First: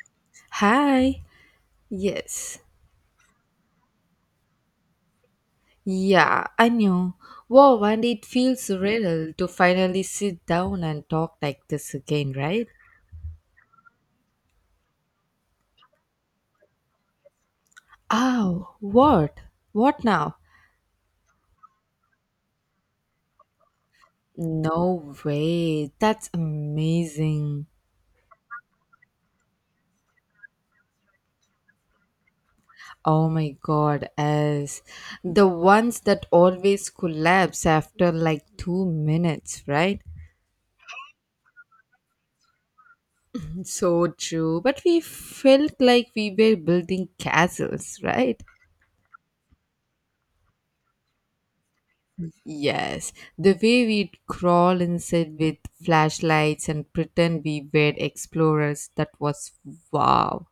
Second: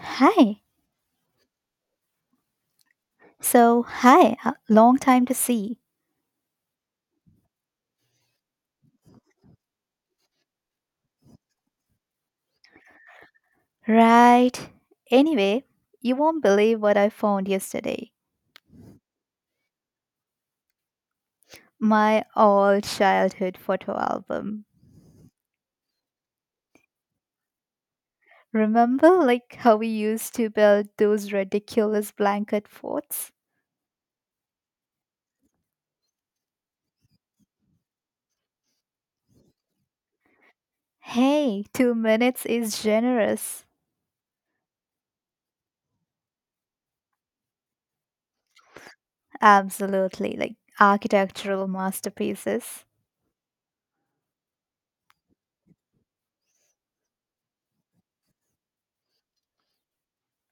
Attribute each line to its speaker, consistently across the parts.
Speaker 1: Hi.
Speaker 2: Hi. Yes.
Speaker 1: So, hi. Long time to see.
Speaker 2: Yeah, I knew. Wow, and it feels surreal to finally sit down and talk like this again, right?
Speaker 1: Right. Anyway, you won't believe what I found yesterday.
Speaker 2: Oh, what? What now?
Speaker 1: My old childhood photo album.
Speaker 2: No way. That's amazing.
Speaker 1: Remember like how we used to build those ridiculous blanket forts?
Speaker 2: Oh my god, as the ones that always collapse after like 2 minutes, right?
Speaker 1: Hey, 2 minutes is generous.
Speaker 2: So true. But we felt like we were building castles, right?
Speaker 1: Absolutely like architectural masterpieces.
Speaker 2: Yes, the way we'd crawl inside with flashlights and pretend we were explorers, that was wow.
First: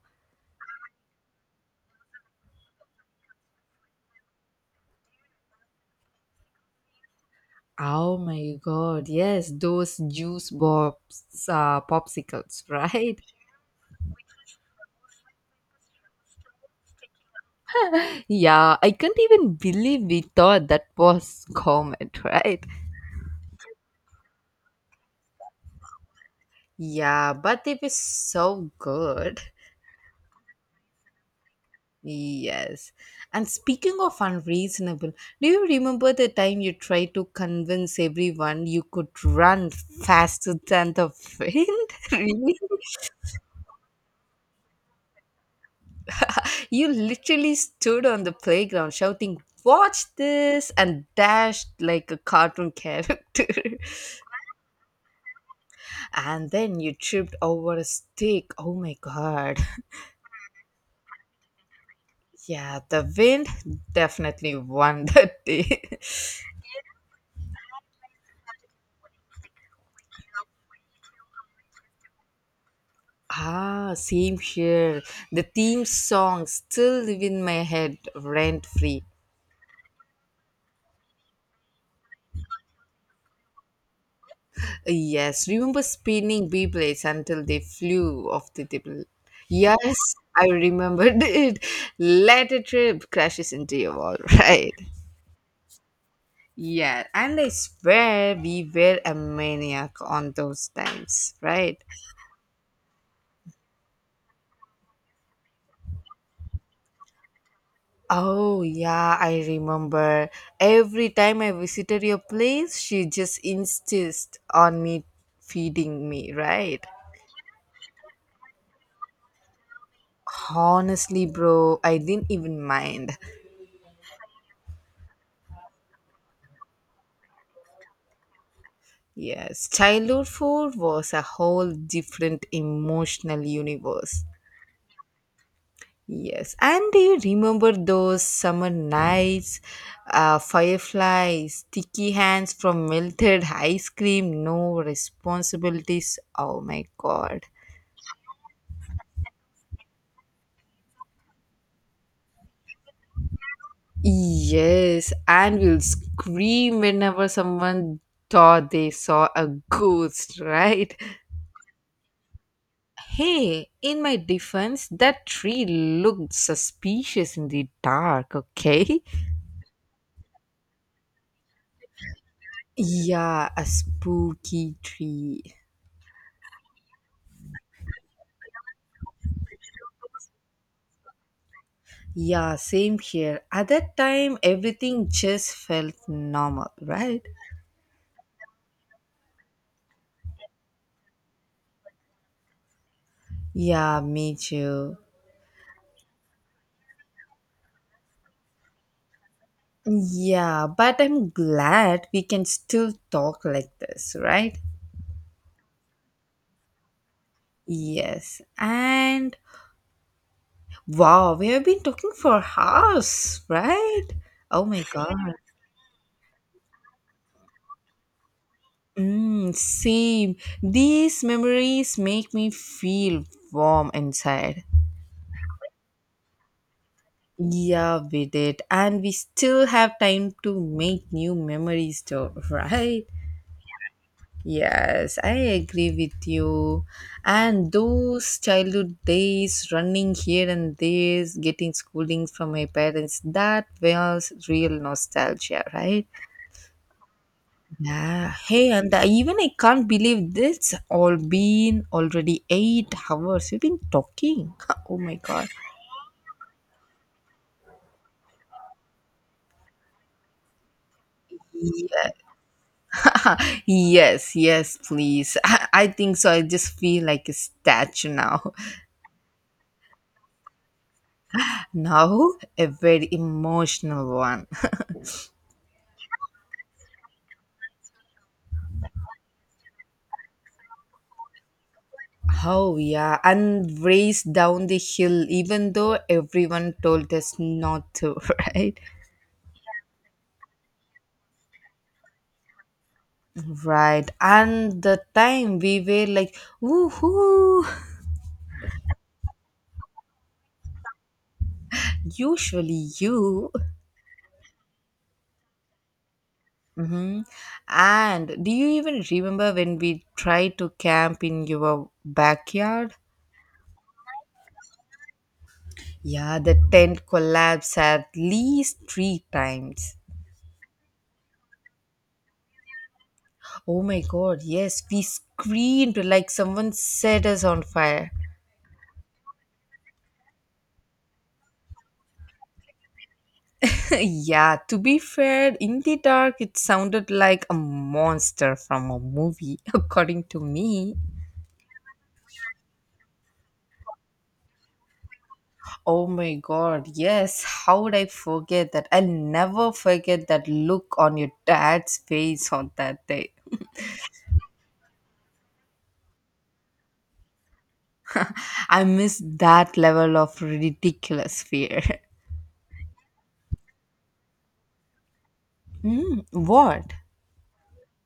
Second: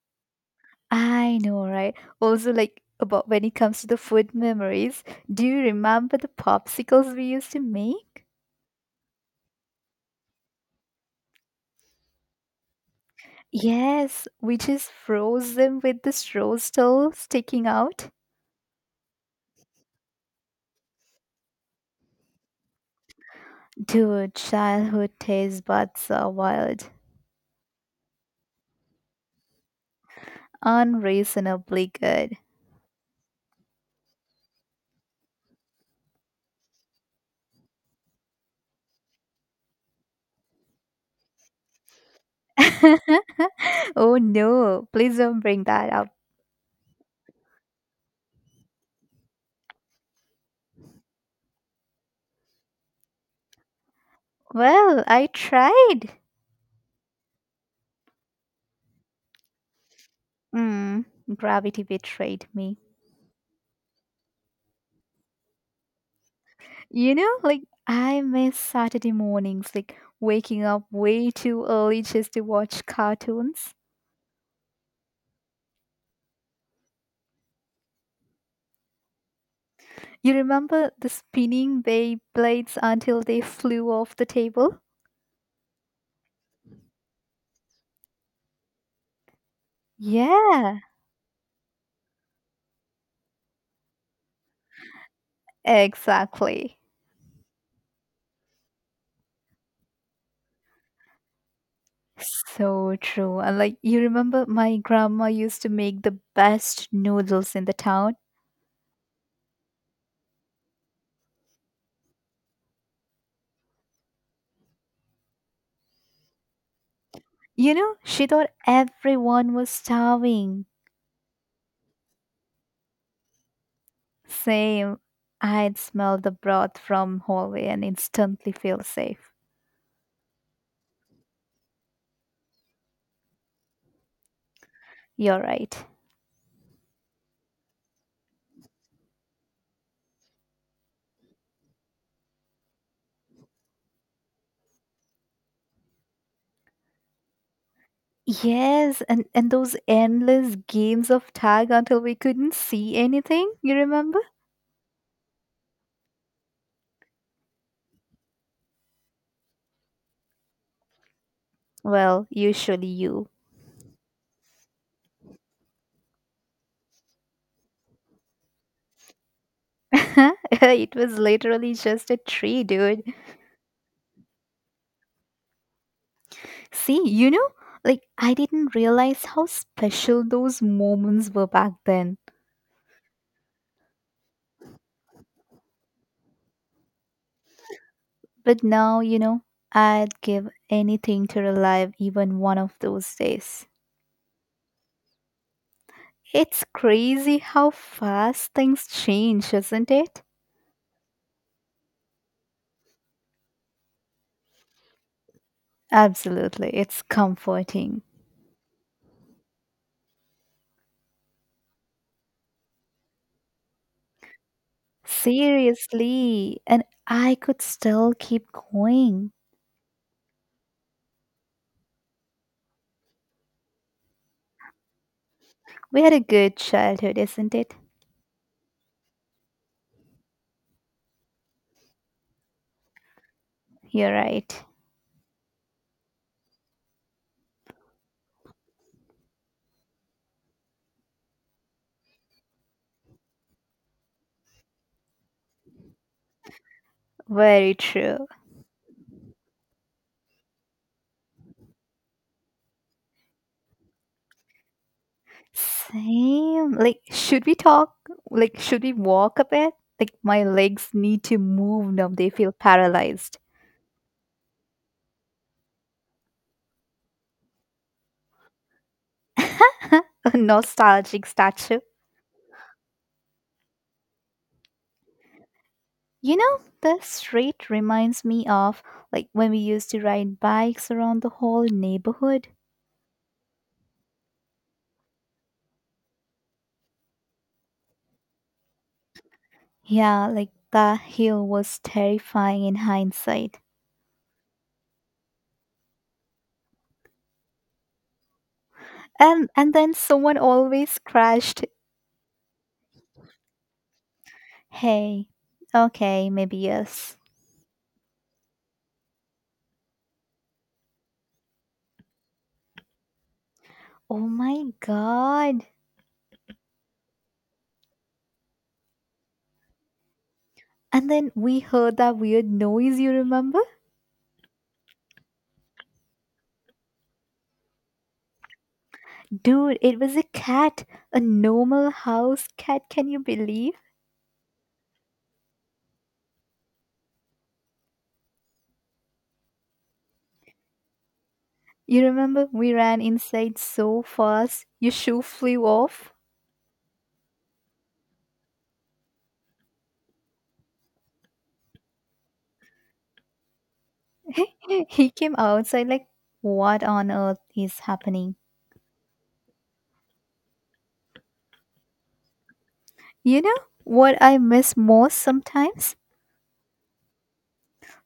Speaker 1: I know, right? Also, like about when it comes to the food memories, do you remember the popsicles we used to
Speaker 2: Oh
Speaker 1: make?
Speaker 2: my god, yes, those juice bobs, popsicles, right?
Speaker 1: Yes, we just froze them with the straw still sticking out.
Speaker 2: Yeah, I can't even believe we thought that was common, right?
Speaker 1: Dude, childhood taste buds are wild,
Speaker 2: Yeah, but it was so good.
Speaker 1: unreasonably good.
Speaker 2: Yes. And speaking of unreasonable, do you remember the time you tried to convince everyone you could run faster than the wind? Really?
Speaker 1: Oh no, please don't bring that up.
Speaker 2: You literally stood on the playground shouting, "Watch this!" and dashed like a cartoon character.
Speaker 1: Well, I tried.
Speaker 2: And then you tripped over a stick. Oh my god.
Speaker 1: Mm, Gravity betrayed me.
Speaker 2: Yeah, the wind definitely won that day.
Speaker 1: You know, like I miss Saturday mornings, like waking up way too early just to watch cartoons.
Speaker 2: Ah, same here. The theme songs still live in my head rent free.
Speaker 1: You remember the spinning bay blades until they flew off the table?
Speaker 2: Yes, remember spinning Beyblades until they flew off the table. Yes, I
Speaker 1: Yeah,
Speaker 2: remembered it. Let a trip crashes into your wall, right?
Speaker 1: exactly.
Speaker 2: Yeah, and I swear we were a maniac on those times, right?
Speaker 1: So true. And like you remember my grandma used to make the best noodles in the town.
Speaker 2: Oh, yeah, I remember. Every time I visited your place, she just insists on me feeding me, right?
Speaker 1: You know, she thought everyone was starving.
Speaker 2: Honestly, bro, I didn't even mind.
Speaker 1: Same. I'd smell the broth from hallway and instantly feel safe.
Speaker 2: Yes, childhood food was a whole different emotional universe.
Speaker 1: You're right.
Speaker 2: Yes, and do you remember those summer nights, fireflies, sticky hands from melted ice cream, no responsibilities? Oh my god.
Speaker 1: Yes, and those endless games of tag until we couldn't see anything, you remember?
Speaker 2: Yes, and we'll scream whenever someone thought they saw a ghost, right?
Speaker 1: Well, usually you.
Speaker 2: Hey, in my defense, that tree looked suspicious in the dark, okay?
Speaker 1: It was literally just a tree, dude.
Speaker 2: Yeah, a spooky tree.
Speaker 1: See, you know, like I didn't realize how special those moments were back then.
Speaker 2: Yeah, same here. At that time, everything just felt normal, right?
Speaker 1: But now, you know, I'd give anything to relive even one of those days.
Speaker 2: Yeah, me too.
Speaker 1: It's crazy how fast things change, isn't it?
Speaker 2: Yeah, but I'm glad we can still talk like this, right?
Speaker 1: Absolutely, it's comforting.
Speaker 2: Yes. And wow, we have been talking for hours, right? Oh my god.
Speaker 1: Seriously, and I could still keep going.
Speaker 2: Mm, same. These memories make me feel warm inside.
Speaker 1: We had a good childhood, isn't it?
Speaker 2: Yeah, we did. And we still have time to make new memories, too, right?
Speaker 1: You're right.
Speaker 2: Yes, I agree with you. And those childhood days, running here and there, getting schooling from my parents, that was real nostalgia, right?
Speaker 1: Very true.
Speaker 2: Yeah. Hey, and I, even I can't believe this all been already 8 hours. We've been talking. Oh my God.
Speaker 1: Same. Like, should we talk? Like, should we walk a bit? Like, my legs need to move now. They feel paralyzed.
Speaker 2: Yes, yes, please. I think so. I just feel like a statue now.
Speaker 1: A nostalgic statue.
Speaker 2: Now, a very emotional one.
Speaker 1: You know, the street reminds me of like when we used to ride bikes around the whole neighborhood.
Speaker 2: Oh, yeah, and race down the hill, even though everyone told us not to, right?
Speaker 1: Yeah, like that hill was terrifying in hindsight.
Speaker 2: Right, and the time we were like, woohoo,
Speaker 1: And then someone always crashed.
Speaker 2: usually you.
Speaker 1: Hey. Okay, maybe yes.
Speaker 2: Hmm. And do you even remember when we tried to camp in your backyard?
Speaker 1: Oh my god.
Speaker 2: Yeah, the tent collapsed at least three times.
Speaker 1: And then we heard that weird noise, you remember?
Speaker 2: Oh my god, yes, we screamed like someone set us on fire.
Speaker 1: Dude, it was a cat. A normal house cat, can you believe?
Speaker 2: Yeah, to be fair, in the dark it sounded like a monster from a movie, according to me.
Speaker 1: You remember we ran inside so fast, your shoe flew
Speaker 2: Oh
Speaker 1: off.
Speaker 2: my god, yes, how would I forget that? I'll never forget that look on your dad's face on that day.
Speaker 1: He came outside like, what on earth is happening?
Speaker 2: I miss that level of ridiculous fear.
Speaker 1: You know what I miss most sometimes?
Speaker 2: Hmm, what?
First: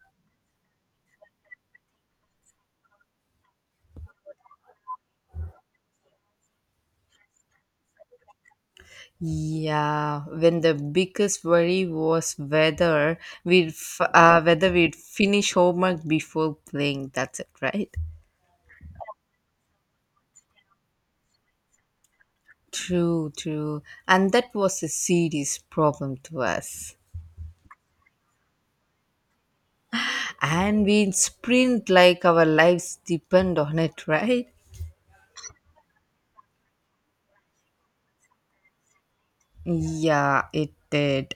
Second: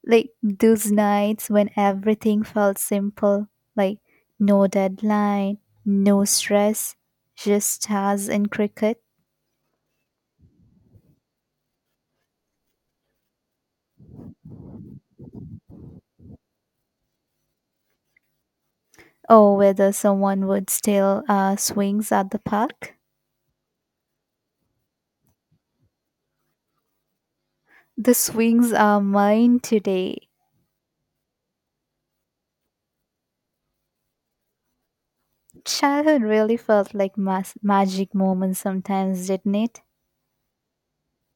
Speaker 1: Like those nights when everything felt simple, like no deadline, no stress, just stars and cricket,
Speaker 2: Yeah, when the biggest worry was whether whether we'd finish homework before playing. That's it, right?
Speaker 1: or whether someone would steal swings at the park.
Speaker 2: True, true. And that was a serious problem to us.
Speaker 1: The swings are mine today.
Speaker 2: And we sprint like our lives depend on it, right?
Speaker 1: Childhood really felt like magic moments sometimes, didn't it?
Speaker 2: Yeah, it did.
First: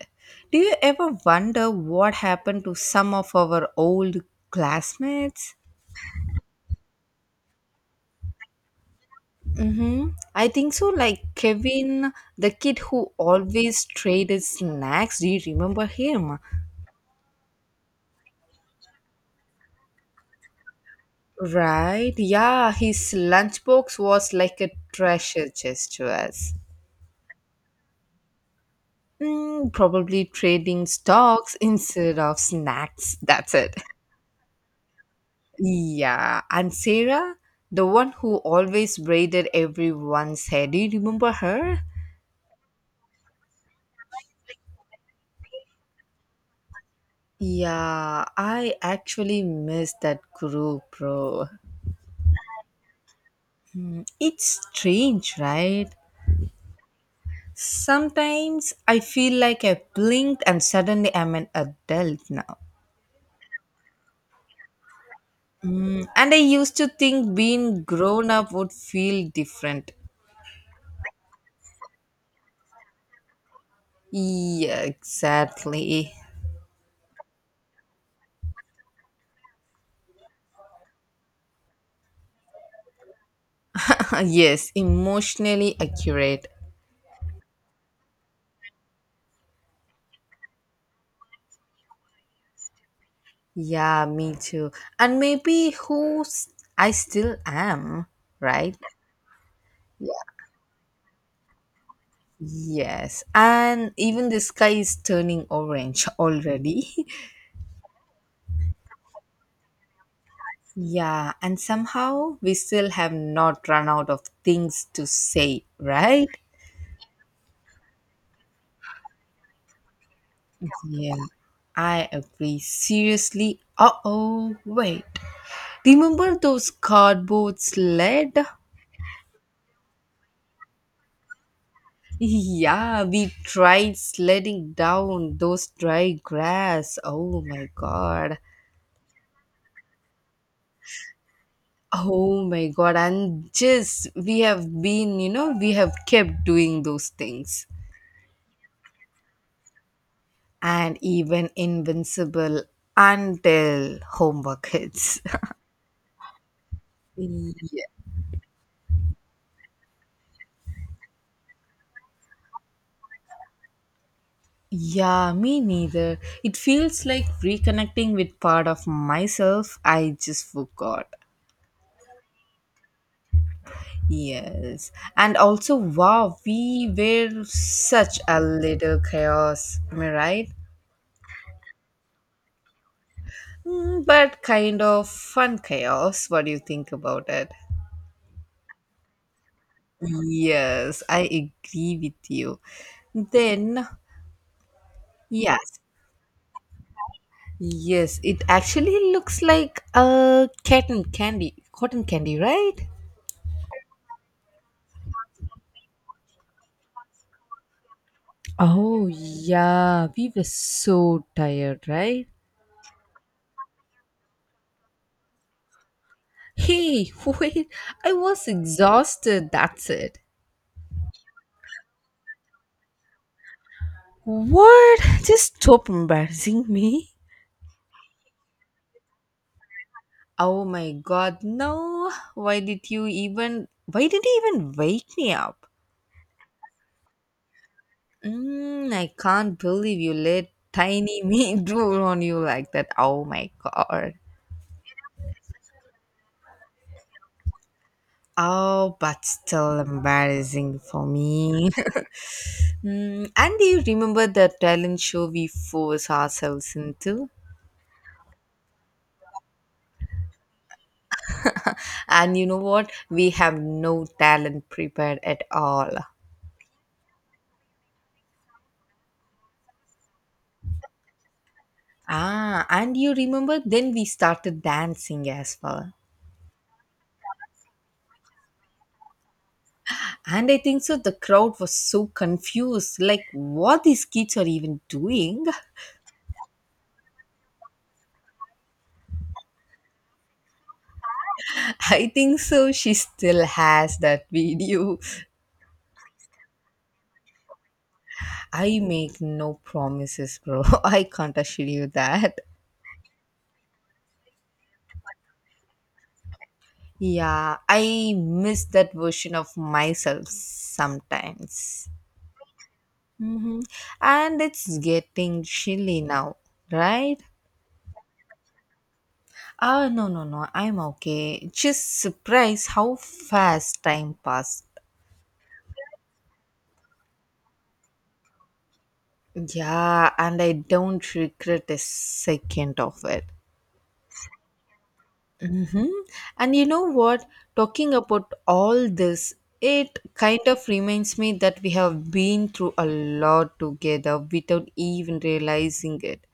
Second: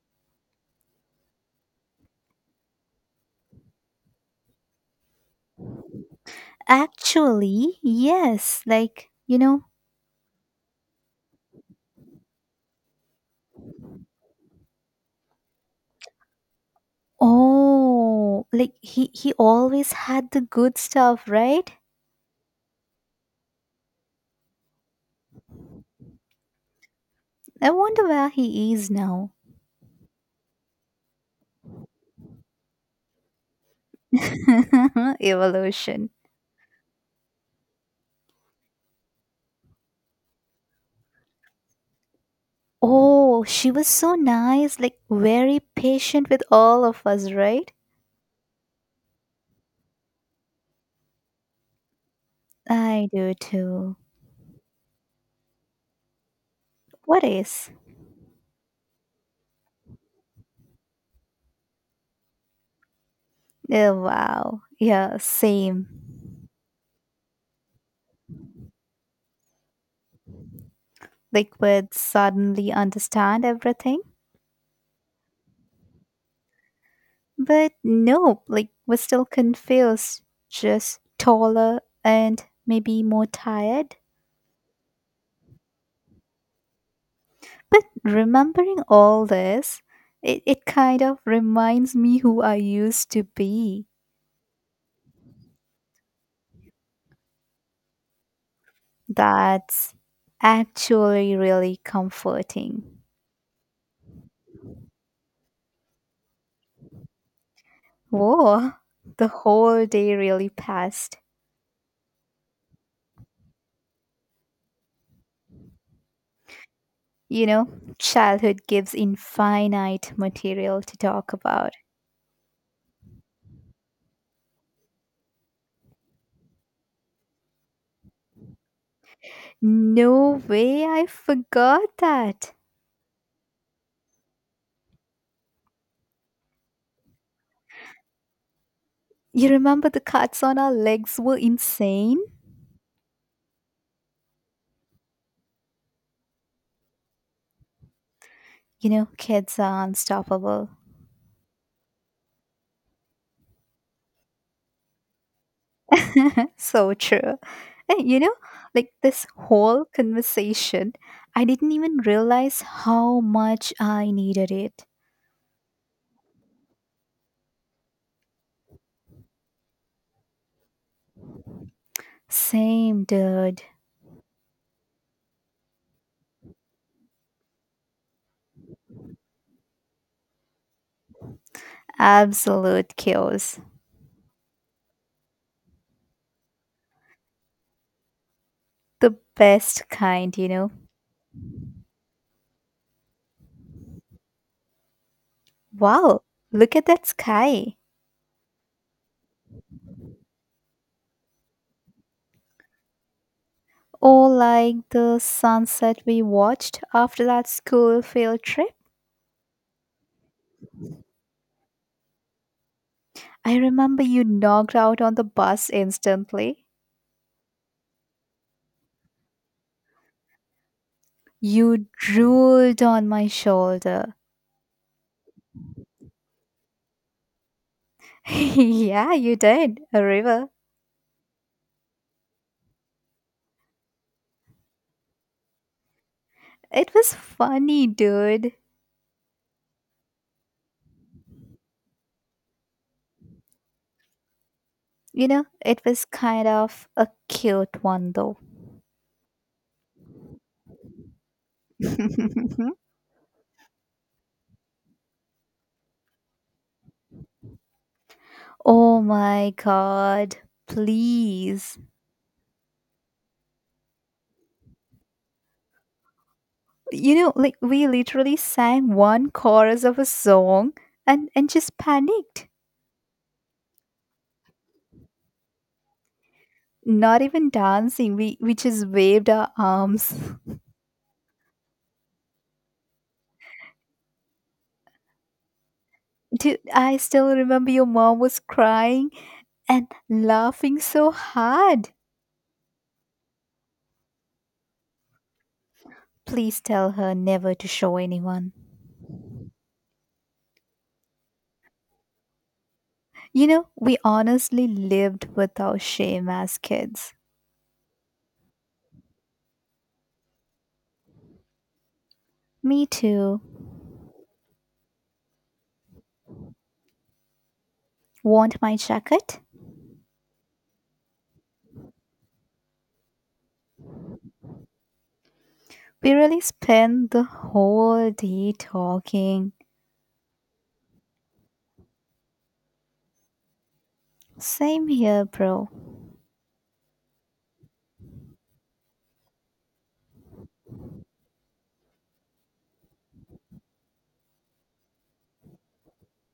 Speaker 2: Do you ever wonder what happened to some of our old classmates?
Speaker 1: Actually, yes. Like, you know,
Speaker 2: Mm-hmm. I think so, like Kevin, the kid who always traded snacks. Do you remember him?
Speaker 1: oh, like he always had the good stuff, right?
Speaker 2: Right? Yeah, his lunchbox was like a treasure chest to us.
Speaker 1: I wonder where he is now.
Speaker 2: Mm, probably trading stocks instead of snacks. That's it.
Speaker 1: Evolution.
Speaker 2: Yeah. And Sarah, the one who always braided everyone's hair. Do you remember her?
Speaker 1: Oh, she was so nice, like very patient with all of us, right?
Speaker 2: Yeah, I actually miss that group, bro.
Speaker 1: I do too.
Speaker 2: It's strange, right?
Speaker 1: What is?
Speaker 2: Sometimes I feel like I blinked and suddenly I'm an adult now.
Speaker 1: Oh, wow. Yeah, same.
Speaker 2: Mm, and I used to think being grown up would feel different.
Speaker 1: Like, would suddenly understand everything?
Speaker 2: Yeah, exactly.
Speaker 1: But nope, like, we're still confused, just taller and maybe more tired.
Speaker 2: Yes, emotionally accurate.
Speaker 1: But remembering all this, it kind of reminds me who I used to be.
Speaker 2: Yeah, me too. And maybe who s- I still am, right?
Speaker 1: That's
Speaker 2: Yeah.
Speaker 1: actually really comforting.
Speaker 2: Yes. And even the sky is turning orange already.
Speaker 1: Whoa, the whole day really passed.
Speaker 2: Yeah. And somehow we still have not run out of things to say, right?
Speaker 1: You know, childhood gives infinite material to
Speaker 2: Yeah,
Speaker 1: talk about.
Speaker 2: I agree. Seriously. Uh oh, wait. Remember those cardboard sled?
Speaker 1: No way, I forgot that.
Speaker 2: Yeah, we tried sledding down those dry grass. Oh my god.
Speaker 1: You remember the cuts on our legs were insane?
Speaker 2: Oh my god. And just we have been, you know, we have kept doing those things.
Speaker 1: You know, kids are unstoppable.
Speaker 2: And even invincible until homework hits.
Speaker 1: So true.
Speaker 2: Yeah,
Speaker 1: And you know, like this whole conversation, I didn't even realize how much I needed it.
Speaker 2: yeah, me neither. It feels like reconnecting with part of myself I just forgot.
Speaker 1: Same, dude.
Speaker 2: Yes, and also, wow, we were such a little chaos, am I right?
Speaker 1: Absolute chaos.
Speaker 2: Mm, but kind of fun chaos. What do you think about it?
Speaker 1: The best kind, you know.
Speaker 2: Yes, I agree with you. Then, yes,
Speaker 1: Wow, look at that sky.
Speaker 2: yes, it actually looks like a cotton candy, right?
Speaker 1: Or like the sunset we watched after that school field trip.
Speaker 2: Oh, yeah, we were so tired, right?
Speaker 1: I remember you knocked out on the bus instantly.
Speaker 2: Hey, wait, I was exhausted, that's it.
Speaker 1: You drooled on my shoulder.
Speaker 2: What? Just stop embarrassing me.
Speaker 1: Yeah, you did, a river.
Speaker 2: Oh my god, no. Why did you even wake me up?
Speaker 1: It was funny, dude.
Speaker 2: Mm, I can't believe you let tiny me drool on you like that. Oh my god.
Speaker 1: You know, it was kind of a cute one though.
Speaker 2: Oh, but still embarrassing for me. Mm, and do you remember the talent show we force ourselves into?
Speaker 1: Oh my god, please.
Speaker 2: And you know what? We have no talent prepared at all.
Speaker 1: You know, like we literally sang one chorus of a song and just panicked.
Speaker 2: Ah, and you remember then we started dancing as well.
Speaker 1: Not even dancing. We just waved our arms.
Speaker 2: And I think so the crowd was so confused like what these kids are even doing.
Speaker 1: Dude, I still remember your mom was crying and laughing so hard.
Speaker 2: I think so she still has that video.
Speaker 1: Please tell her never to show anyone.
Speaker 2: I make no promises, bro. I can't assure you that.
Speaker 1: You know, we honestly lived with our shame as kids.
Speaker 2: Yeah, I miss that version of myself sometimes.
Speaker 1: Me too.
Speaker 2: Hmm. And it's getting chilly now, right?
Speaker 1: Want my jacket?
Speaker 2: Ah, no, no, no. I'm okay. Just surprised how fast time passed.
Speaker 1: We really spent the whole day talking.
Speaker 2: Yeah, and I don't regret a second of it.
Speaker 1: Same here, bro.
Speaker 2: Mhm. And you know what? Talking about all this, it kind of reminds me that we have been through a lot together without even realizing it.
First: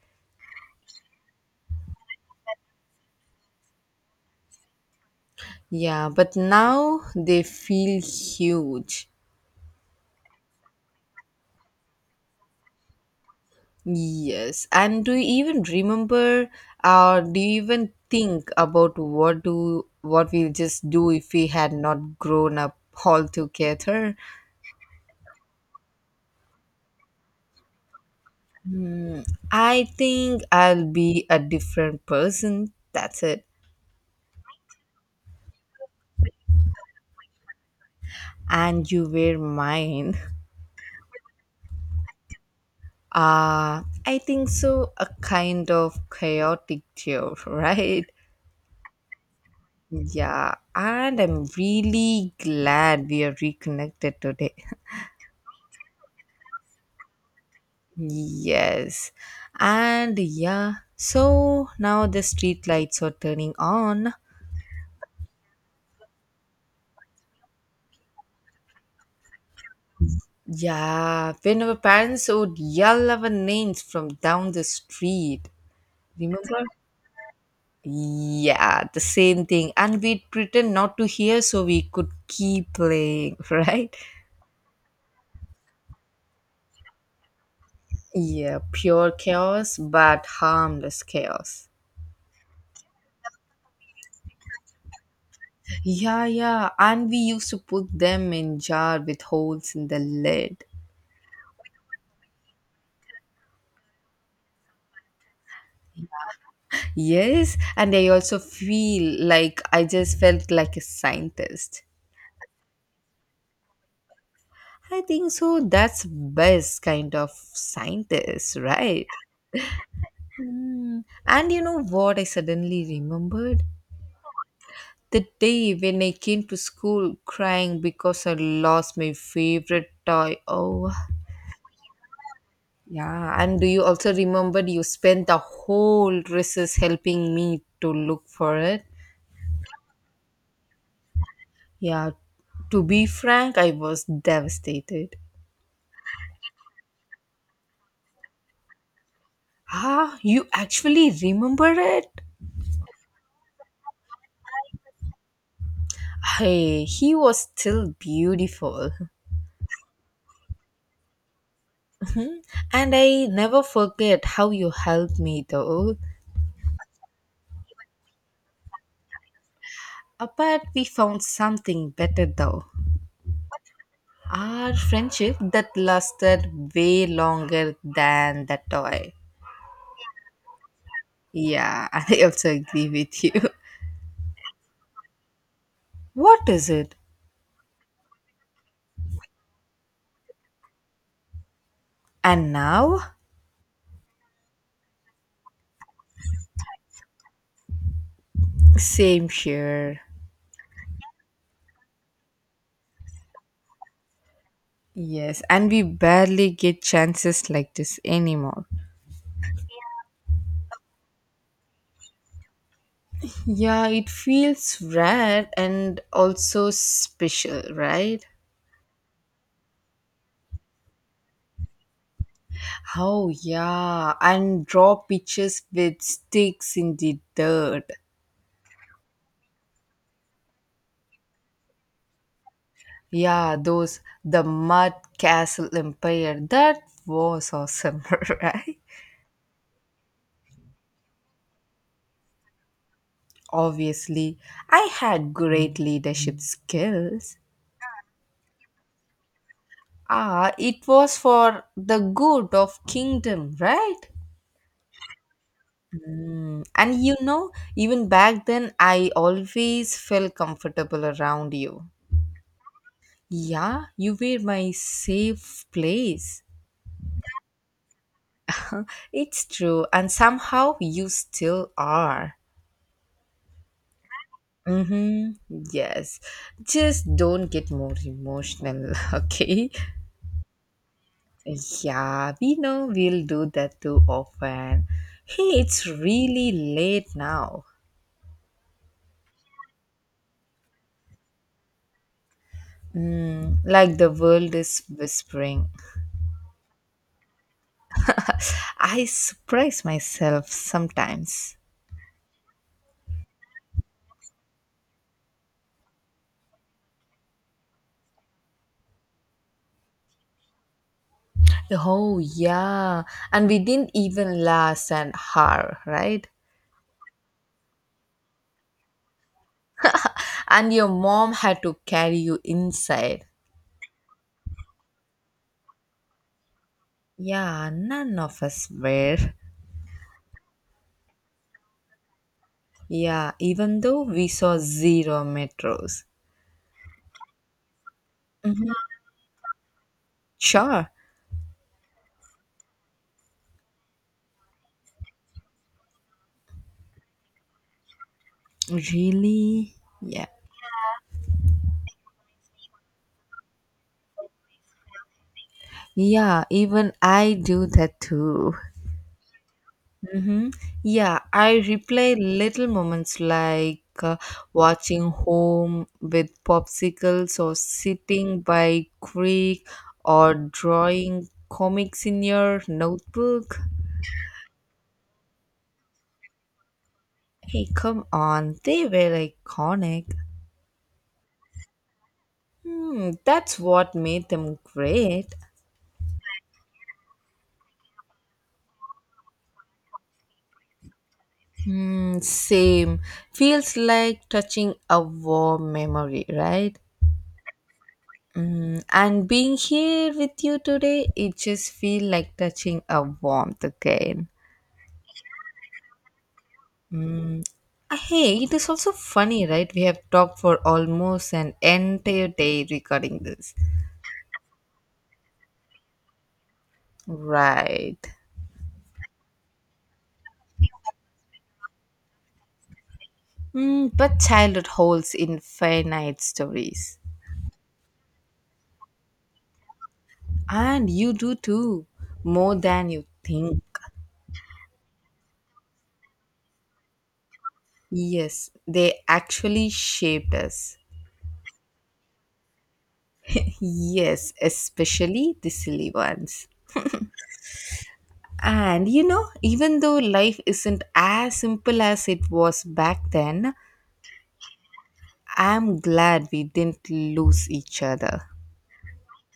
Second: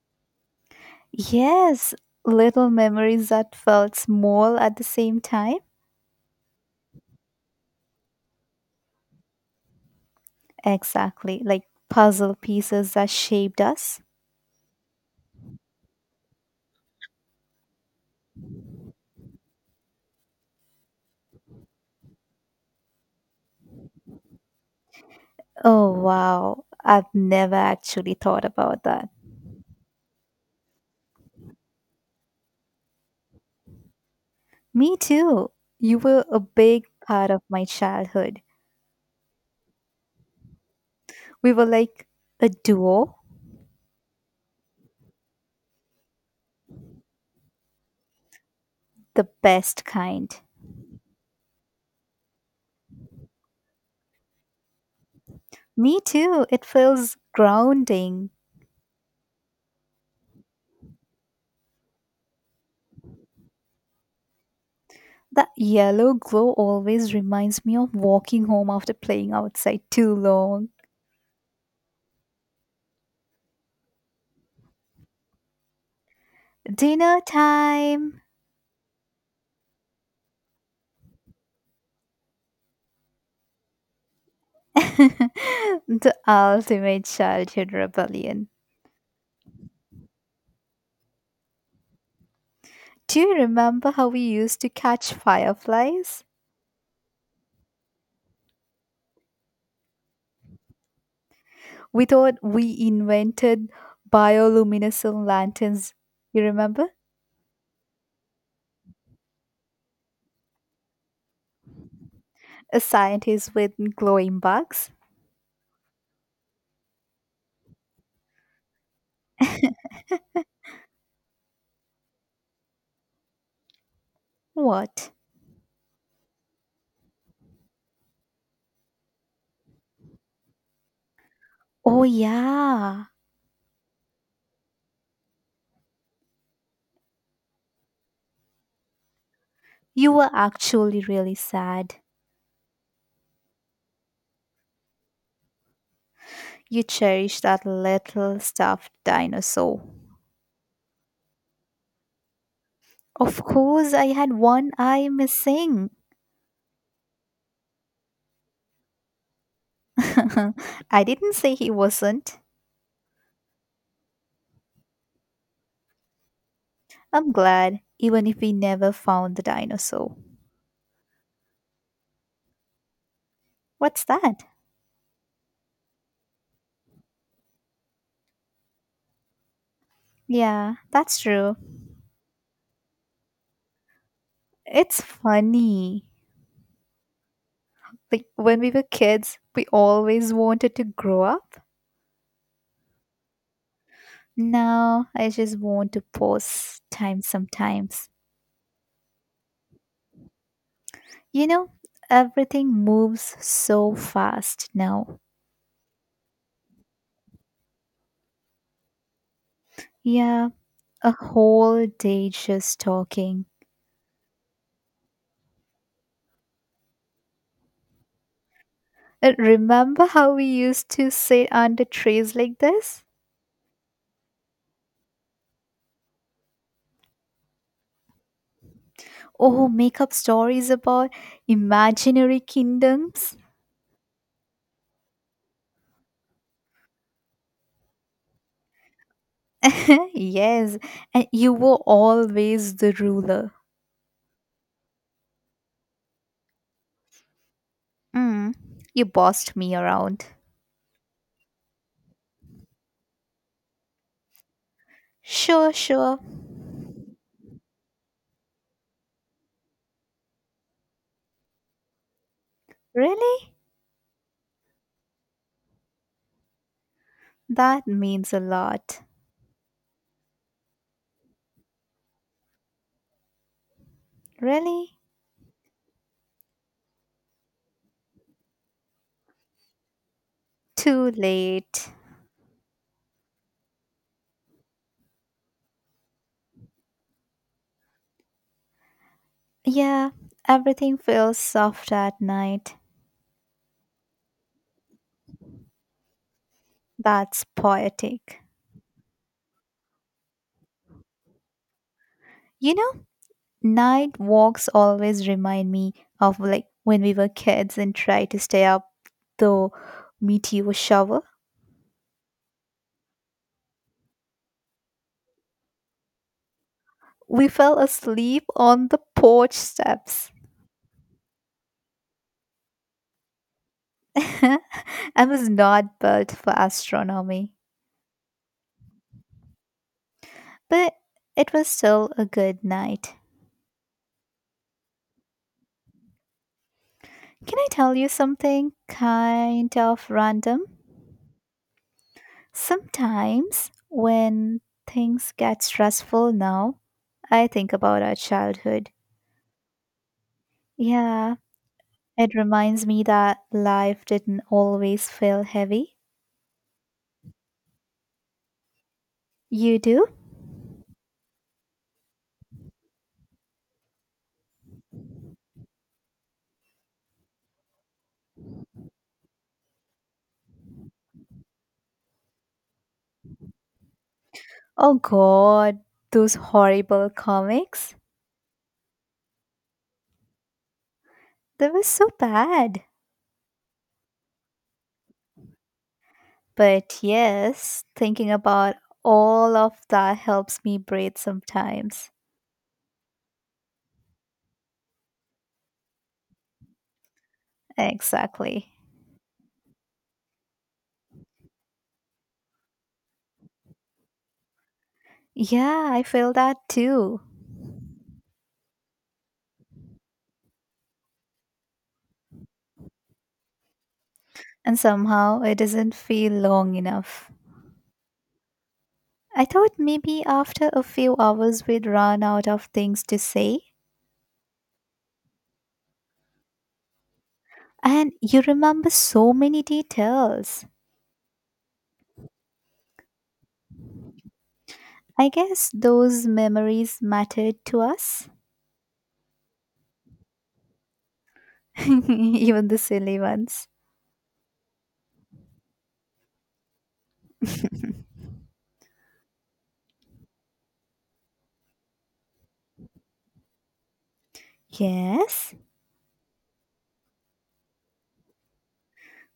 Speaker 1: Yes, little memories that felt small at the same time.
Speaker 2: Yeah, but now they feel huge.
Speaker 1: Exactly, like puzzle pieces that shaped us.
Speaker 2: Yes. And do you even remember or do you even think about what we just do if we had not grown up all together?
Speaker 1: Oh, wow. I've never actually thought about that.
Speaker 2: Hmm, I think I'll be a different person. That's it.
Speaker 1: Me too. You were a big part of my childhood.
Speaker 2: And you were mine.
Speaker 1: We were like a duo,
Speaker 2: I think so a kind of chaotic tale, right?
Speaker 1: the best kind.
Speaker 2: Yeah, and I'm really glad we are reconnected today.
Speaker 1: Me too. It feels grounding.
Speaker 2: Yes. And yeah, so now the street lights are turning on.
Speaker 1: The yellow glow always reminds me of walking home after playing outside too long.
Speaker 2: Yeah, when our parents would yell our names from down the street. Remember?
Speaker 1: Dinner time!
Speaker 2: Yeah, the same thing. And we'd pretend not to hear so we could keep playing, right?
Speaker 1: The ultimate childhood rebellion.
Speaker 2: Yeah, pure chaos, but harmless chaos.
Speaker 1: Do you remember how we used to catch fireflies?
Speaker 2: Yeah, yeah. And we used to put them in jar with holes in the lid.
Speaker 1: We thought we invented bioluminescent lanterns. You remember?
Speaker 2: Yes, and I also feel like I just felt like a scientist.
Speaker 1: A scientist with glowing bugs?
Speaker 2: I think so. That's best kind of scientist, right? Hmm. And you know what? I suddenly remembered
Speaker 1: What?
Speaker 2: the day when I came to school crying because I lost my favorite toy. Oh,
Speaker 1: Oh, yeah.
Speaker 2: yeah. And do you also remember you spent the whole recess helping me to look for it?
Speaker 1: You were actually really sad.
Speaker 2: Yeah. To be frank, I was devastated.
Speaker 1: You cherish that little stuffed dinosaur.
Speaker 2: Ah, you actually remember it?
Speaker 1: Of course, I had one eye missing.
Speaker 2: Hey, he was still beautiful.
Speaker 1: I didn't say he wasn't.
Speaker 2: Mhm. And I never forget how you helped me though.
Speaker 1: I'm glad, even if we never found the dinosaur.
Speaker 2: Apart, we found something better though.
Speaker 1: What's that?
Speaker 2: Our friendship that lasted way longer than that toy.
Speaker 1: Yeah, that's true.
Speaker 2: Yeah, I also agree with you.
Speaker 1: It's funny.
Speaker 2: What is it?
Speaker 1: Like when we were kids, we always wanted to grow up.
Speaker 2: And now?
Speaker 1: Now I just want to pause time sometimes.
Speaker 2: Same here.
Speaker 1: You know, everything moves so fast now.
Speaker 2: Yes, and we barely get chances like this anymore.
Speaker 1: Yeah, a whole day just talking.
Speaker 2: Yeah, it feels rare and also special, right?
Speaker 1: Remember how we used to sit under trees like this?
Speaker 2: Oh, yeah, and draw pictures with sticks in the dirt.
Speaker 1: Oh, make up stories about imaginary kingdoms?
Speaker 2: Yeah, those, the mud castle empire. That was awesome, right?
Speaker 1: Yes, and you were always the ruler.
Speaker 2: Obviously, I had great leadership skills.
Speaker 1: Mm, you bossed me around.
Speaker 2: Ah, it was for the good of kingdom, right?
Speaker 1: Sure, sure.
Speaker 2: Mm, and you know, even back then, I always felt comfortable around you.
Speaker 1: Really?
Speaker 2: Yeah, you were my safe place.
Speaker 1: That means a lot.
Speaker 2: It's true, and somehow you still are.
Speaker 1: Really?
Speaker 2: Mm-hmm. Yes. Just don't get more emotional, okay?
Speaker 1: Too late.
Speaker 2: Yeah, we know we'll do that too often. Hey, it's really late now.
Speaker 1: Yeah, everything feels soft at night.
Speaker 2: Mm, like the world is whispering,
Speaker 1: That's poetic.
Speaker 2: I surprise myself sometimes.
Speaker 1: You know, night walks always remind me of like when we were kids and tried to stay up the meteor shower.
Speaker 2: Oh, yeah. And we didn't even last an hour, right?
Speaker 1: We fell asleep on the porch steps.
Speaker 2: And your mom had to carry you inside.
Speaker 1: I was not built for astronomy,
Speaker 2: Yeah, none of us were.
Speaker 1: but it was still a good night.
Speaker 2: Yeah, even though we saw zero metros.
Speaker 1: Can I tell you something
Speaker 2: Mhm.
Speaker 1: kind of random?
Speaker 2: Sure.
Speaker 1: Sometimes when things get stressful now, I think about our childhood.
Speaker 2: Really? Yeah.
Speaker 1: Yeah, it reminds me that life didn't always feel heavy.
Speaker 2: Yeah, even I do that too.
Speaker 1: You do?
Speaker 2: Mm-hmm. Yeah, I replay little moments like watching home with popsicles or sitting by creek or drawing comics in your notebook.
Speaker 1: Oh god, those horrible
Speaker 2: Hey,
Speaker 1: comics.
Speaker 2: come on, they were iconic.
Speaker 1: They were so bad.
Speaker 2: Hmm, that's what made them great.
Speaker 1: But yes, thinking about all of that helps me breathe sometimes.
Speaker 2: Hmm, same. Feels like touching a warm memory, right?
Speaker 1: Exactly.
Speaker 2: Mm, and being here with you today, it just feel like touching a warmth again.
Speaker 1: Yeah, I feel that too.
Speaker 2: Hey, it is also funny, right? We have talked for almost an entire day regarding this.
Speaker 1: And somehow it doesn't feel long enough.
Speaker 2: Right.
Speaker 1: I thought maybe after a few hours we'd run out of things to say.
Speaker 2: Mm, but childhood holds infinite stories.
Speaker 1: And you remember so many details.
Speaker 2: And you do too, more than you think.
Speaker 1: I guess those memories mattered to us,
Speaker 2: Yes, they actually shaped us.
Speaker 1: even the silly ones.
Speaker 2: Yes, especially the silly ones. And you know, even though life isn't as simple as it was back then,
Speaker 1: Yes,
Speaker 2: I'm glad we didn't lose each other.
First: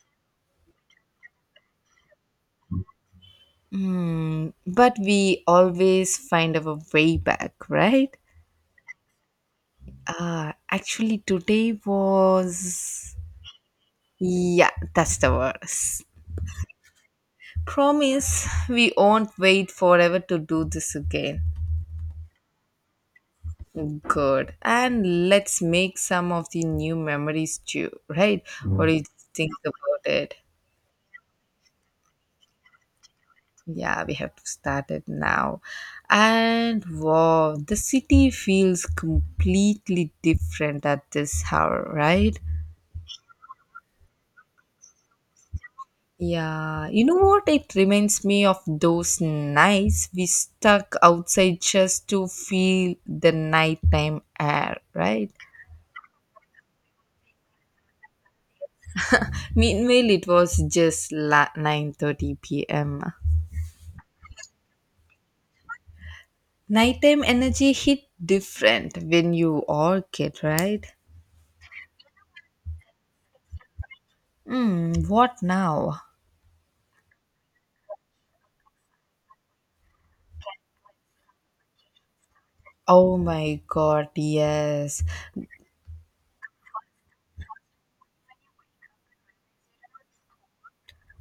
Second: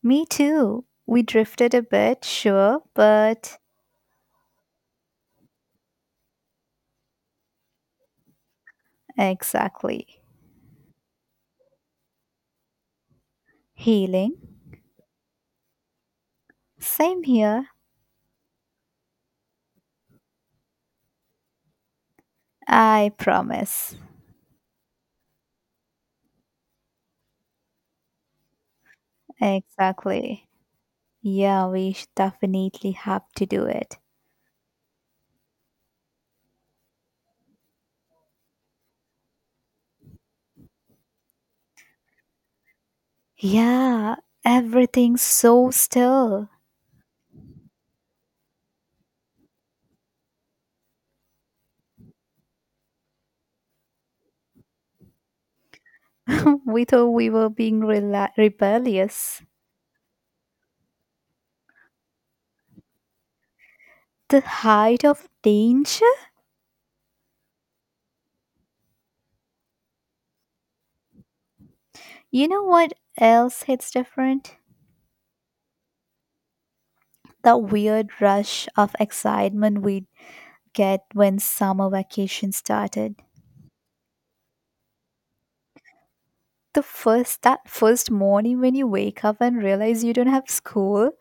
Speaker 1: me too. We drifted a bit, sure, but
Speaker 2: Hmm, but we always find our way back, right?
Speaker 1: exactly.
Speaker 2: Actually, today was.
Speaker 1: Healing.
Speaker 2: Yeah, that's the worst.
Speaker 1: Same here,
Speaker 2: Promise we won't wait forever to do this again.
Speaker 1: I promise.
Speaker 2: Good. And let's make some of the new memories too, right? What do you think about it?
Speaker 1: Exactly. Yeah, we definitely have to do it.
Speaker 2: Yeah, we have to start it now. And wow, the city feels completely different at this hour, right?
Speaker 1: Yeah, everything's so still.
Speaker 2: Yeah, you know what? It reminds me of those nights we stuck outside just to feel the nighttime air, right?
Speaker 1: We thought we were being rebellious.
Speaker 2: Meanwhile, it was just 9:30 p.m.
Speaker 1: The height of danger.
Speaker 2: Nighttime energy hit different when you are kid, right?
Speaker 1: You know what else hits different?
Speaker 2: Hmm, what now?
Speaker 1: The weird rush of excitement we'd get when summer vacation started.
Speaker 2: Oh my god, yes.
Speaker 1: The first that first morning when you wake up and realize you don't have school,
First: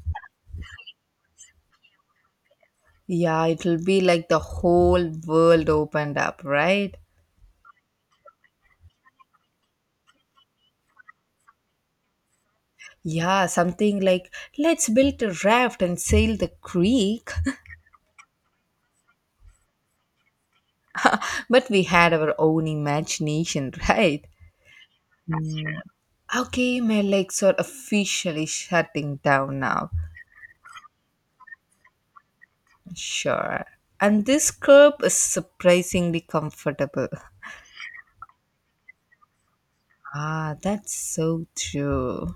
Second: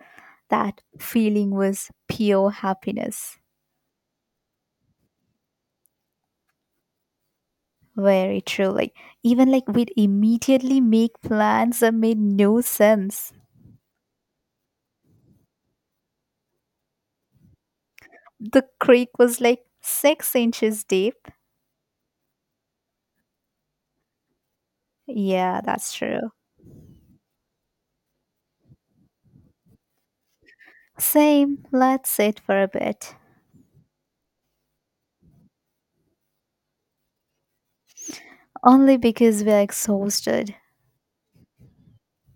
Speaker 1: that feeling was pure happiness.
Speaker 2: Yeah, it'll be like the whole world opened up, right?
Speaker 1: Very true. Like even like we'd immediately make plans that made no sense.
Speaker 2: Yeah, something like let's build a raft and sail the creek,
Speaker 1: The creek was like 6 inches deep.
Speaker 2: but we had our own imagination, right? That's
Speaker 1: Yeah,
Speaker 2: Mm.
Speaker 1: that's true.
Speaker 2: true. Okay, my legs are officially shutting down now.
Speaker 1: Same, let's sit for a bit.
Speaker 2: Sure. And this curb is surprisingly comfortable.
Speaker 1: Only because we're exhausted.
Speaker 2: Ah, that's so true.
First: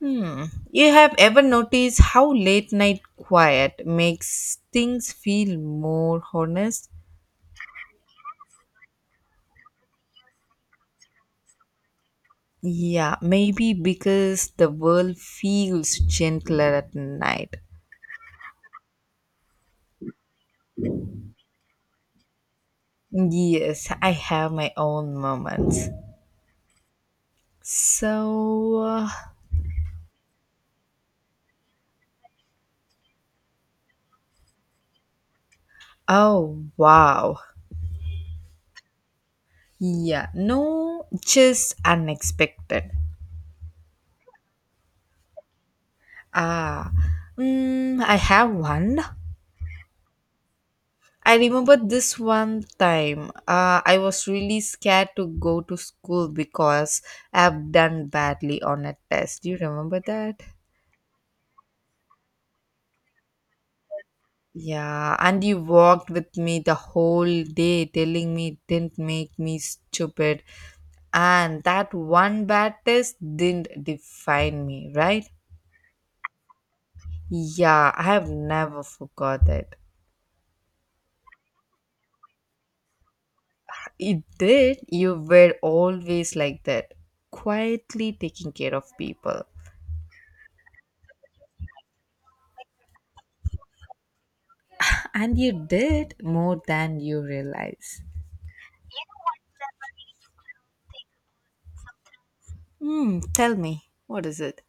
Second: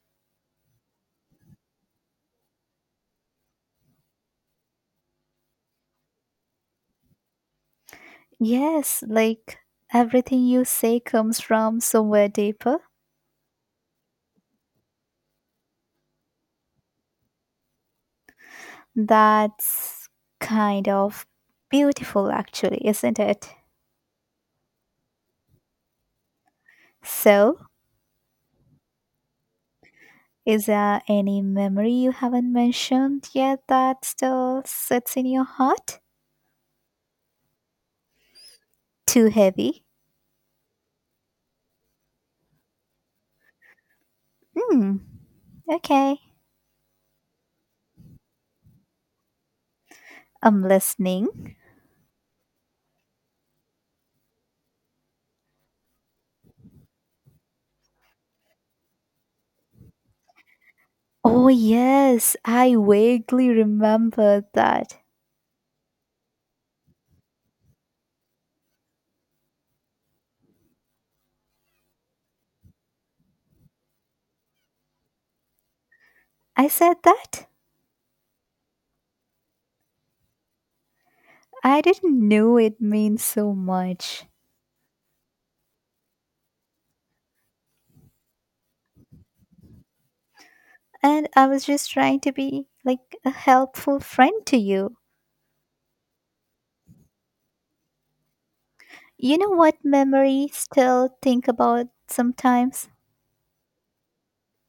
Speaker 2: Hmm. You have ever noticed how late night quiet makes things feel more honest?
Speaker 1: Yes, like everything you say comes from somewhere deeper.
Speaker 2: Yeah, maybe because the world feels gentler at night.
Speaker 1: That's kind of beautiful, actually, isn't it?
Speaker 2: Yes, I have my own moments.
Speaker 1: So,
Speaker 2: So, uh,
Speaker 1: is there any memory you haven't mentioned yet that still sits in your heart?
Speaker 2: oh wow.
Speaker 1: Too heavy?
Speaker 2: Yeah, no, just unexpected.
Speaker 1: Hmm, okay.
Speaker 2: Ah, I have one.
Speaker 1: I'm
Speaker 2: I
Speaker 1: listening.
Speaker 2: remember this one time. I was really scared to go to school because I've done badly on a test. Do you remember that?
Speaker 1: Oh, yes, I vaguely remember that.
Speaker 2: Yeah, and you walked with me the whole day telling me it didn't make me stupid. And that one bad test didn't define me, right?
Speaker 1: I said that?
Speaker 2: Yeah, I have never forgot that.
Speaker 1: I didn't know it means so much.
Speaker 2: It did. You were always like that, quietly taking care of people.
Speaker 1: And I was just trying to be like a helpful friend to you.
Speaker 2: And you did more than you realize.
Speaker 1: You know what memory still think about sometimes?
Speaker 2: Hmm, tell me, what is it?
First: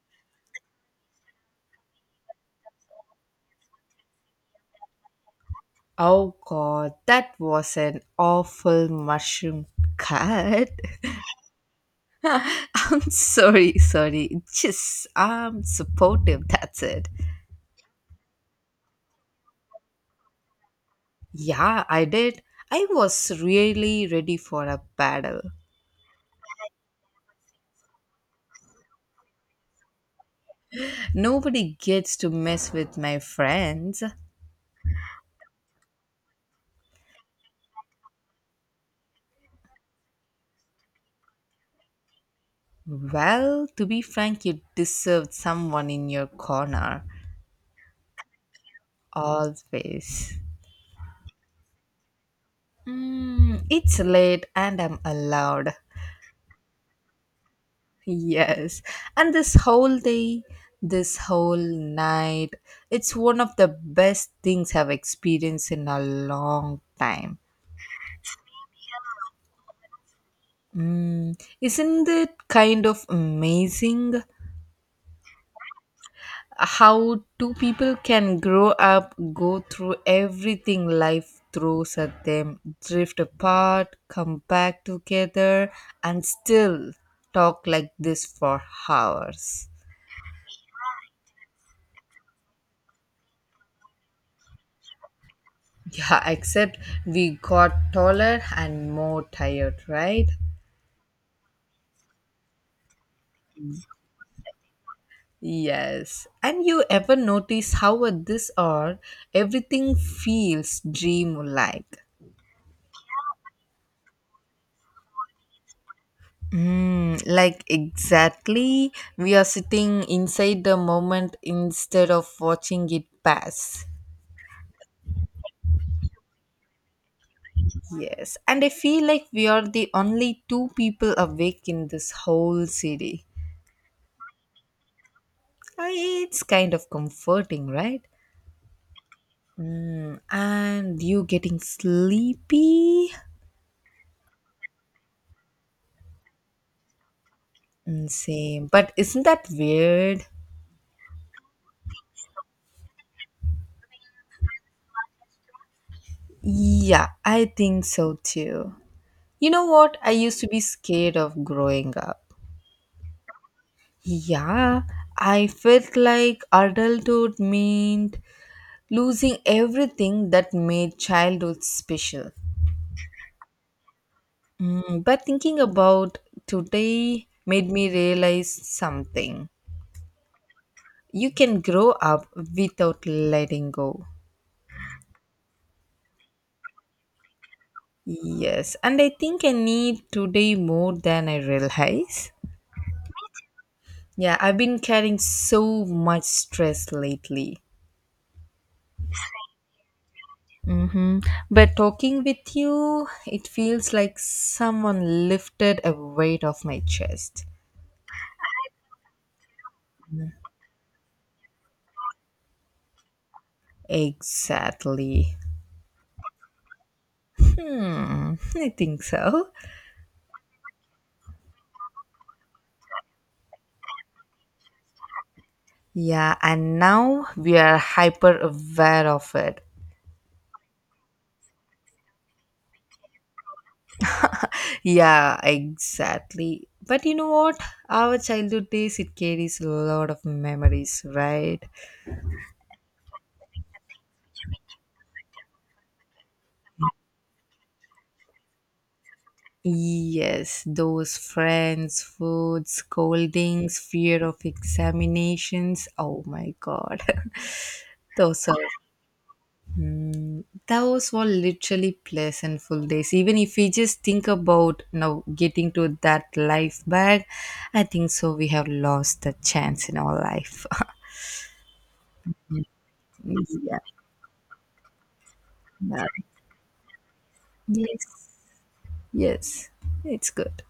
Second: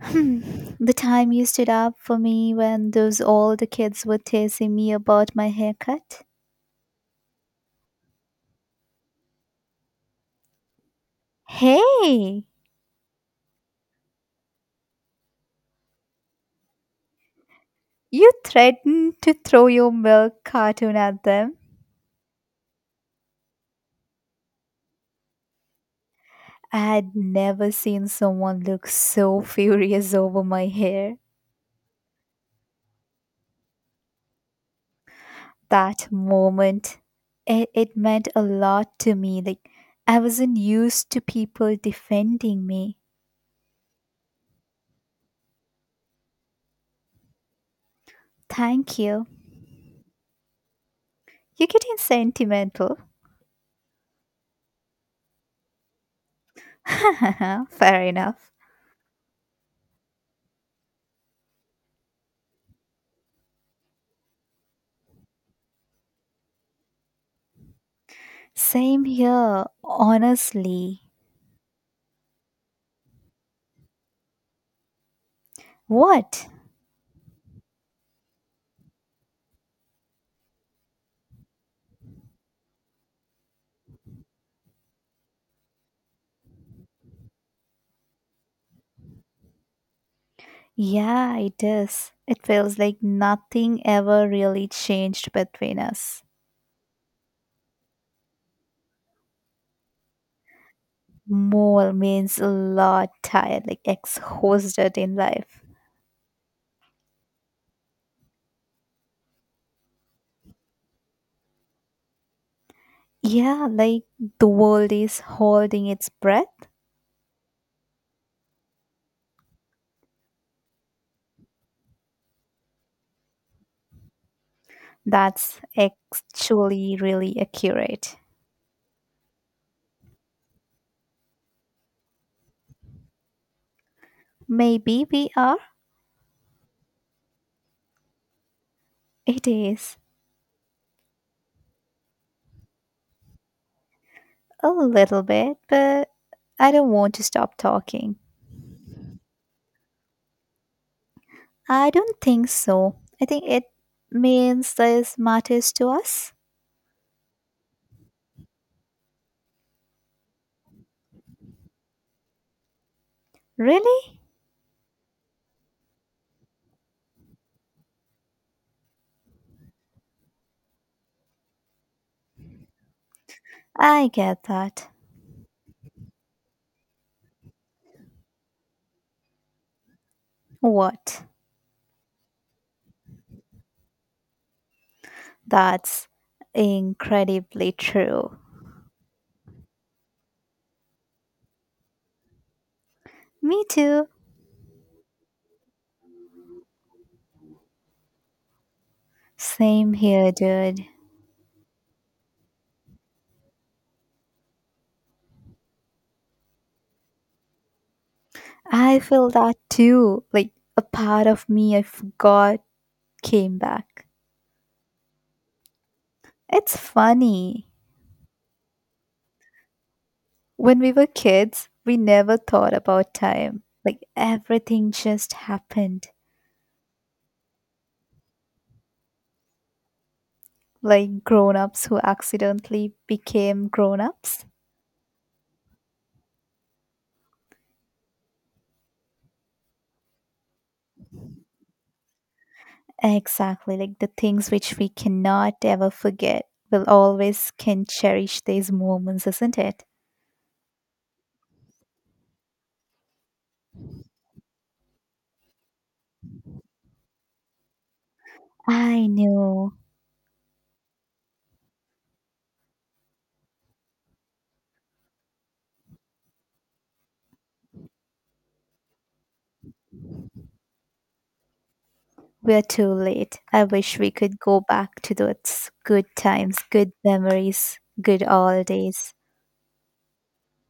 Speaker 1: Hmm. The time you stood up for me when those old kids were teasing me about my haircut.
Speaker 2: Oh god, that was an awful mushroom cut.
Speaker 1: Hey,
Speaker 2: I'm sorry, sorry. Just, I'm supportive, that's it.
Speaker 1: you threatened to throw your milk cartoon at them.
Speaker 2: Yeah, I did. I was really ready for a battle.
Speaker 1: I had never seen someone look so furious over my hair.
Speaker 2: Nobody gets to mess with my friends.
Speaker 1: That moment, it meant a lot to me, like I wasn't used to people defending me.
Speaker 2: Well, to be frank, you deserved someone in your corner.
Speaker 1: Thank you.
Speaker 2: Always.
Speaker 1: You're getting sentimental.
Speaker 2: Mm, it's late and I'm allowed.
Speaker 1: Fair enough.
Speaker 2: Yes. And this whole day, this whole night, it's one of the best things I've experienced in a long time.
Speaker 1: Same here, honestly.
Speaker 2: Mm, isn't it kind of amazing
Speaker 1: What?
Speaker 2: how two people can grow up, go through everything life throws at them, drift apart, come back together, and still talk like this for hours?
Speaker 1: Yeah, it is, it feels like nothing ever really changed between us.
Speaker 2: Yeah, except we got taller and more tired, right?
Speaker 1: More means a lot tired, like exhausted in life.
Speaker 2: Yes. And you ever notice how at this hour everything feels dream like?
Speaker 1: Yeah, like the world is holding its breath.
Speaker 2: Mm, like exactly, we are sitting inside the moment instead of watching it pass.
Speaker 1: That's actually really accurate.
Speaker 2: Yes, and I feel like we are the only two people awake in this whole city.
Speaker 1: Maybe we are?
Speaker 2: It's kind of comforting, right?
Speaker 1: It is.
Speaker 2: Mm, and you getting sleepy?
Speaker 1: A little bit, but I don't want to stop
Speaker 2: Mm,
Speaker 1: talking.
Speaker 2: same. But isn't that weird?
Speaker 1: I don't think so. I think it means this matters to us.
Speaker 2: Yeah, I think so too. You know what? I used to be scared of growing up.
Speaker 1: Really?
Speaker 2: Yeah, I felt like adulthood meant losing everything that made childhood special.
Speaker 1: I get that.
Speaker 2: Mm, but thinking about today made me realize something.
Speaker 1: What?
Speaker 2: You can grow up without letting go.
Speaker 1: That's incredibly true.
Speaker 2: Yes, and I think I need today more than I realize.
Speaker 1: Me too.
Speaker 2: Yeah, I've been carrying so much stress lately.
Speaker 1: Same here, dude.
Speaker 2: Mm-hmm. But talking with you, it feels like someone lifted a weight off my chest.
Speaker 1: I feel that too. Like a part of me I forgot came back.
Speaker 2: Exactly.
Speaker 1: It's funny.
Speaker 2: Hmm, I think so.
Speaker 1: When we were kids, we never thought about time. Like everything just happened.
Speaker 2: Yeah, and now we are hyper aware of it.
Speaker 1: Like grown ups who accidentally became grown ups.
Speaker 2: Yeah, exactly. But you know what? Our childhood days, it carries a lot of memories, right?
Speaker 1: Exactly. Like the things which we cannot ever forget. We'll always can cherish these moments, isn't it?
Speaker 2: Yes, those friends, food, scoldings, fear of examinations. Oh my god. those are
Speaker 1: I know.
Speaker 2: mm, those were literally pleasantful days. Even if we just think about now getting to that life back, I think so we have lost the chance in our life.
Speaker 1: We're too late. I
Speaker 2: yeah.
Speaker 1: wish we could go back to those good
Speaker 2: yeah.
Speaker 1: times, good memories, good
Speaker 2: Yes.
Speaker 1: old days.
Speaker 2: Yes, it's good.